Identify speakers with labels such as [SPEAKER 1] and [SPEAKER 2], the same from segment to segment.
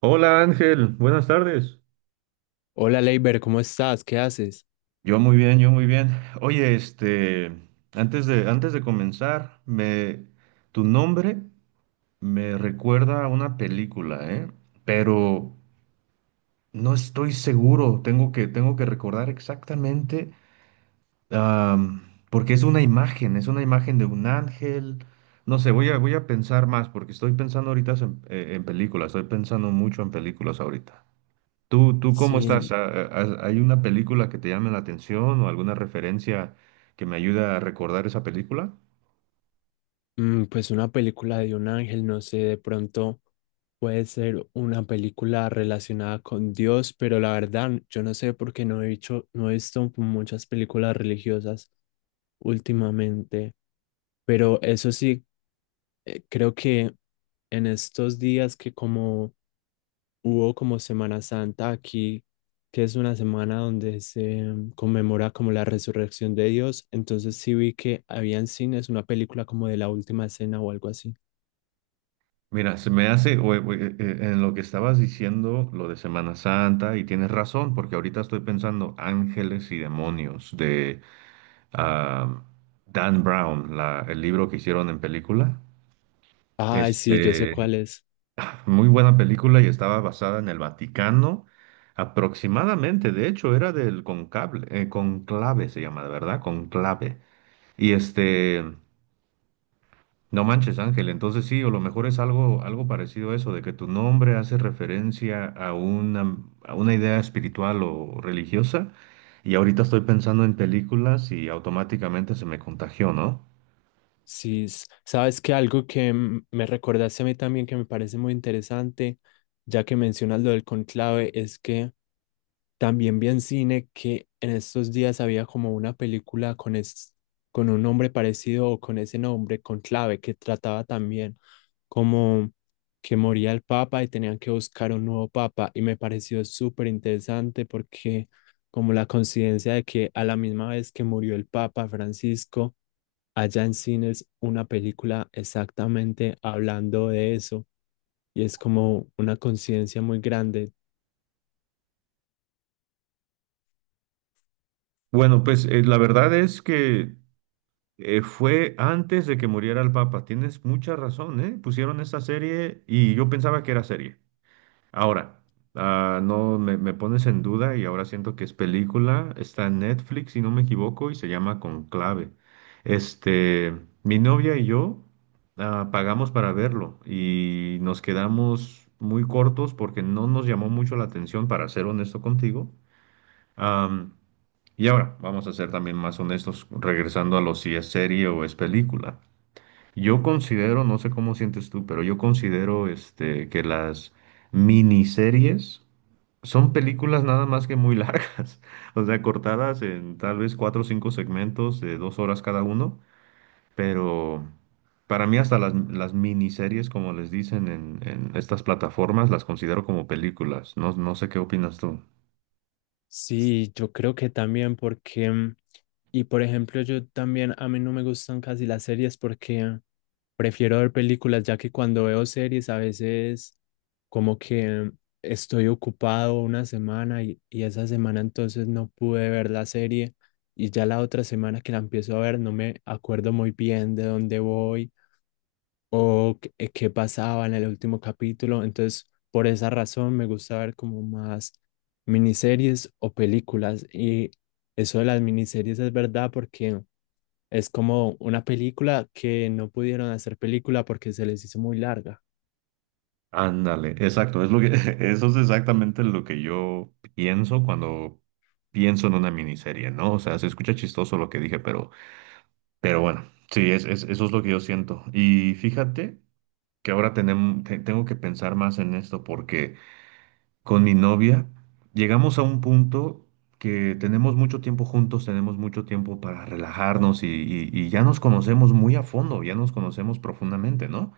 [SPEAKER 1] Hola Ángel, buenas tardes.
[SPEAKER 2] Hola Leiber, ¿cómo estás? ¿Qué haces?
[SPEAKER 1] Yo muy bien, yo muy bien. Oye, antes de comenzar, tu nombre me recuerda a una película, ¿eh? Pero no estoy seguro. Tengo que recordar exactamente, am, porque es una imagen de un ángel. No sé, voy a pensar más, porque estoy pensando ahorita en películas, estoy pensando mucho en películas ahorita. ¿Tú cómo estás?
[SPEAKER 2] Sin,
[SPEAKER 1] ¿Hay una película que te llame la atención o alguna referencia que me ayude a recordar esa película?
[SPEAKER 2] pues una película de un ángel, no sé, de pronto puede ser una película relacionada con Dios, pero la verdad, yo no sé por qué no he visto muchas películas religiosas últimamente, pero eso sí, creo que en estos días que como hubo como Semana Santa aquí, que es una semana donde se conmemora como la resurrección de Dios. Entonces sí vi que había en cines una película como de la última cena o algo así.
[SPEAKER 1] Mira, se me hace, en lo que estabas diciendo, lo de Semana Santa, y tienes razón, porque ahorita estoy pensando Ángeles y Demonios de ah, Dan Brown, el libro que hicieron en película.
[SPEAKER 2] Ay, sí, yo sé
[SPEAKER 1] Este,
[SPEAKER 2] cuál es.
[SPEAKER 1] Muy buena película y estaba basada en el Vaticano, aproximadamente. De hecho, era del conclave, se llama, ¿verdad? Conclave. Y este, no manches, Ángel, entonces sí, o lo mejor es algo, algo parecido a eso, de que tu nombre hace referencia a una idea espiritual o religiosa, y ahorita estoy pensando en películas y automáticamente se me contagió, ¿no?
[SPEAKER 2] Sí, sabes que algo que me recordaste a mí también que me parece muy interesante, ya que mencionas lo del conclave, es que también vi en cine que en estos días había como una película con, con un nombre parecido o con ese nombre, con clave, que trataba también como que moría el papa y tenían que buscar un nuevo papa. Y me pareció súper interesante porque como la coincidencia de que a la misma vez que murió el papa Francisco, allá en cines una película exactamente hablando de eso. Y es como una coincidencia muy grande.
[SPEAKER 1] Bueno, pues la verdad es que fue antes de que muriera el Papa. Tienes mucha razón, ¿eh? Pusieron esta serie y yo pensaba que era serie. Ahora, no me, me pones en duda y ahora siento que es película. Está en Netflix, si no me equivoco, y se llama Conclave. Este, mi novia y yo pagamos para verlo y nos quedamos muy cortos porque no nos llamó mucho la atención, para ser honesto contigo. Am, y ahora, vamos a ser también más honestos, regresando a lo si es serie o es película. Yo considero, no sé cómo sientes tú, pero yo considero que las miniseries son películas nada más que muy largas, o sea, cortadas en tal vez cuatro o cinco segmentos de dos horas cada uno, pero para mí hasta las miniseries, como les dicen en estas plataformas, las considero como películas. No, no sé qué opinas tú.
[SPEAKER 2] Sí, yo creo que también porque, y por ejemplo, yo también, a mí no me gustan casi las series porque prefiero ver películas, ya que cuando veo series a veces como que estoy ocupado una semana y esa semana entonces no pude ver la serie y ya la otra semana que la empiezo a ver no me acuerdo muy bien de dónde voy o qué, qué pasaba en el último capítulo. Entonces, por esa razón me gusta ver como más miniseries o películas. Y eso de las miniseries es verdad porque es como una película que no pudieron hacer película porque se les hizo muy larga.
[SPEAKER 1] Ándale, exacto, es lo que, eso es exactamente lo que yo pienso cuando pienso en una miniserie, ¿no? O sea, se escucha chistoso lo que dije, pero bueno, sí, eso es lo que yo siento. Y fíjate que ahora tengo que pensar más en esto porque con mi novia llegamos a un punto que tenemos mucho tiempo juntos, tenemos mucho tiempo para relajarnos y ya nos conocemos muy a fondo, ya nos conocemos profundamente, ¿no?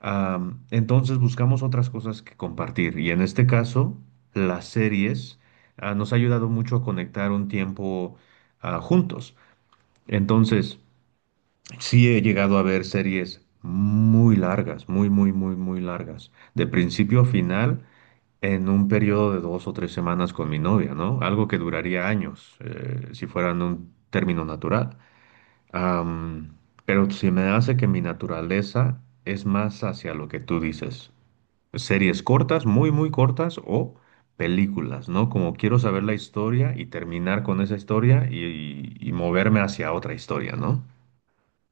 [SPEAKER 1] Entonces buscamos otras cosas que compartir y en este caso las series nos ha ayudado mucho a conectar un tiempo juntos. Entonces sí he llegado a ver series muy largas, muy, muy, muy, muy largas, de principio a final en un periodo de dos o tres semanas con mi novia, ¿no? Algo que duraría años si fueran un término natural. Am, pero se me hace que mi naturaleza es más hacia lo que tú dices. Series cortas, muy, muy cortas o películas, ¿no? Como quiero saber la historia y terminar con esa historia y moverme hacia otra historia, ¿no?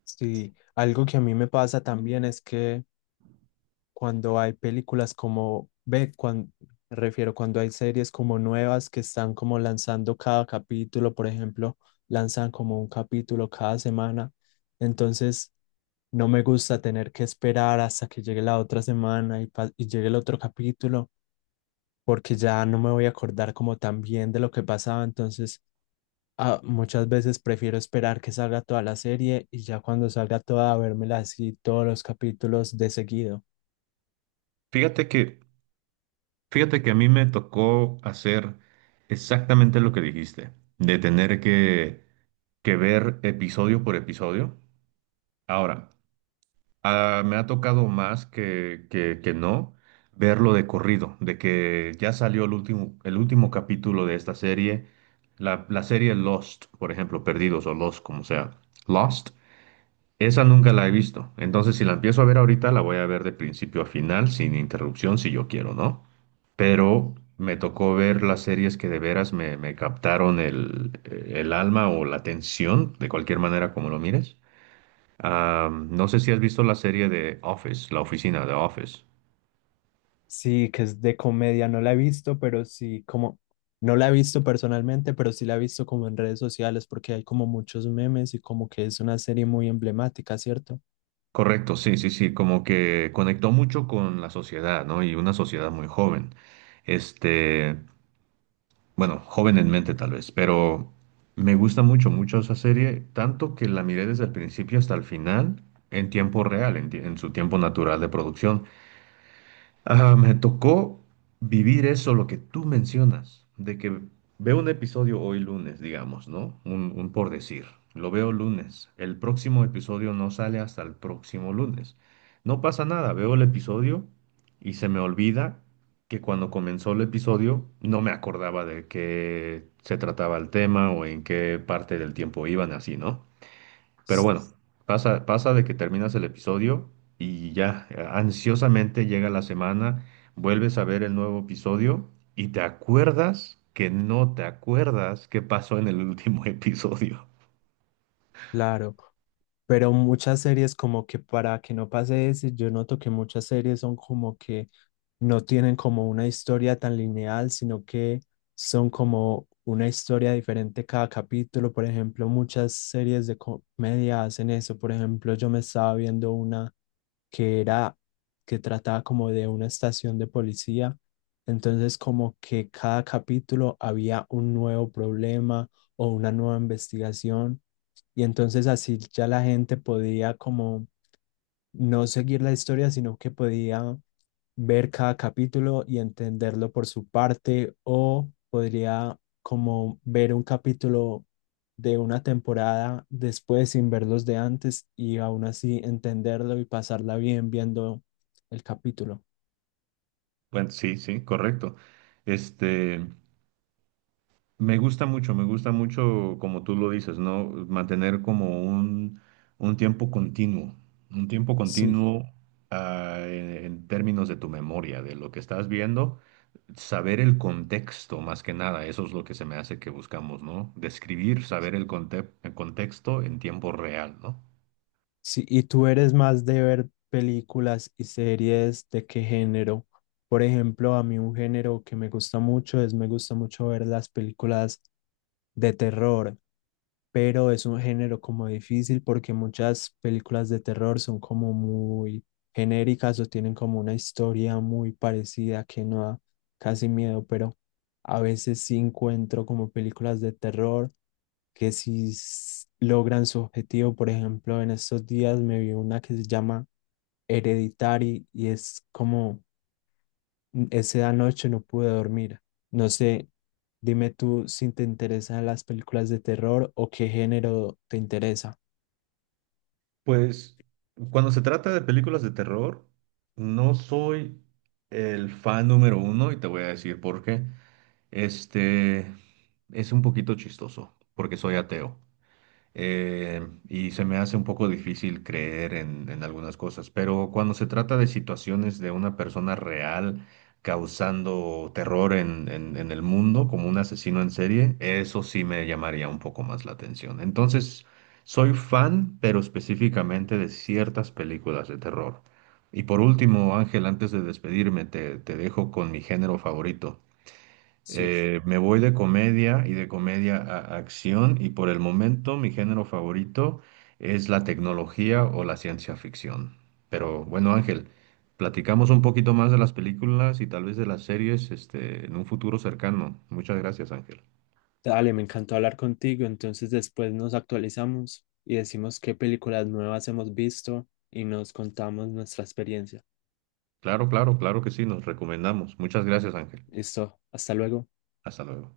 [SPEAKER 2] Sí, algo que a mí me pasa también es que cuando hay películas como, ve, cuando, refiero cuando hay series como nuevas que están como lanzando cada capítulo, por ejemplo, lanzan como un capítulo cada semana. Entonces, no me gusta tener que esperar hasta que llegue la otra semana y, y llegue el otro capítulo, porque ya no me voy a acordar como tan bien de lo que pasaba. Entonces, muchas veces prefiero esperar que salga toda la serie y ya cuando salga toda, vérmela así todos los capítulos de seguido.
[SPEAKER 1] Fíjate que, fíjate que a mí me tocó hacer exactamente lo que dijiste, de tener que ver episodio por episodio. Ahora, me ha tocado más que no verlo de corrido, de que ya salió el último capítulo de esta serie, la serie Lost, por ejemplo, Perdidos o Lost, como sea, Lost, esa nunca la he visto. Entonces, si la empiezo a ver ahorita, la voy a ver de principio a final, sin interrupción, si yo quiero, ¿no? Pero me tocó ver las series que de veras me captaron el alma o la atención, de cualquier manera como lo mires. Ah, no sé si has visto la serie de Office, la oficina de Office.
[SPEAKER 2] Sí, que es de comedia, no la he visto, pero sí, como, no la he visto personalmente, pero sí la he visto como en redes sociales porque hay como muchos memes y como que es una serie muy emblemática, ¿cierto?
[SPEAKER 1] Correcto, sí, sí, sí, como que conectó mucho con la sociedad, ¿no? Y una sociedad muy joven. Este, bueno, joven en mente tal vez, pero me gusta mucho, mucho esa serie, tanto que la miré desde el principio hasta el final en tiempo real, en su tiempo natural de producción. Ah, me tocó vivir eso, lo que tú mencionas, de que veo un episodio hoy lunes, digamos, ¿no? Un por decir, lo veo lunes, el próximo episodio no sale hasta el próximo lunes. No pasa nada, veo el episodio y se me olvida que cuando comenzó el episodio no me acordaba de qué se trataba el tema o en qué parte del tiempo iban así, ¿no? Pero
[SPEAKER 2] S-
[SPEAKER 1] bueno, pasa, pasa de que terminas el episodio y ya ansiosamente llega la semana, vuelves a ver el nuevo episodio y te acuerdas que no te acuerdas qué pasó en el último episodio.
[SPEAKER 2] Claro, pero muchas series como que para que no pase eso, yo noto que muchas series son como que no tienen como una historia tan lineal, sino que son como una historia diferente cada capítulo. Por ejemplo, muchas series de comedia hacen eso. Por ejemplo, yo me estaba viendo una que era, que trataba como de una estación de policía. Entonces, como que cada capítulo había un nuevo problema o una nueva investigación. Y entonces así ya la gente podía como no seguir la historia, sino que podía ver cada capítulo y entenderlo por su parte, o podría como ver un capítulo de una temporada después sin ver los de antes y aún así entenderlo y pasarla bien viendo el capítulo.
[SPEAKER 1] Bueno, sí, sí, correcto. Este. Me gusta mucho, como tú lo dices, ¿no? Mantener como un tiempo continuo, un tiempo
[SPEAKER 2] Sí.
[SPEAKER 1] continuo en términos de tu memoria, de lo que estás viendo, saber el contexto más que nada, eso es lo que se me hace que buscamos, ¿no? Describir, saber el contexto en tiempo real, ¿no?
[SPEAKER 2] Sí, ¿y tú eres más de ver películas y series de qué género? Por ejemplo, a mí un género que me gusta mucho es, me gusta mucho ver las películas de terror, pero es un género como difícil porque muchas películas de terror son como muy genéricas o tienen como una historia muy parecida que no da casi miedo, pero a veces sí encuentro como películas de terror que sí logran su objetivo. Por ejemplo, en estos días me vi una que se llama Hereditary y es como esa noche no pude dormir. No sé, dime tú si te interesan las películas de terror o qué género te interesa.
[SPEAKER 1] Pues cuando se trata de películas de terror, no soy el fan número uno y te voy a decir por qué. Este es un poquito chistoso porque soy ateo y se me hace un poco difícil creer en algunas cosas, pero cuando se trata de situaciones de una persona real causando terror en el mundo como un asesino en serie, eso sí me llamaría un poco más la atención. Entonces, soy fan, pero específicamente de ciertas películas de terror. Y por último, Ángel, antes de despedirme, te dejo con mi género favorito.
[SPEAKER 2] Sí,
[SPEAKER 1] Me voy de comedia y de comedia a acción y por el momento mi género favorito es la tecnología o la ciencia ficción. Pero bueno, Ángel, platicamos un poquito más de las películas y tal vez de las series, este, en un futuro cercano. Muchas gracias, Ángel.
[SPEAKER 2] dale, me encantó hablar contigo. Entonces después nos actualizamos y decimos qué películas nuevas hemos visto y nos contamos nuestra experiencia.
[SPEAKER 1] Claro, claro, claro que sí, nos recomendamos. Muchas gracias, Ángel.
[SPEAKER 2] Listo, hasta luego.
[SPEAKER 1] Hasta luego.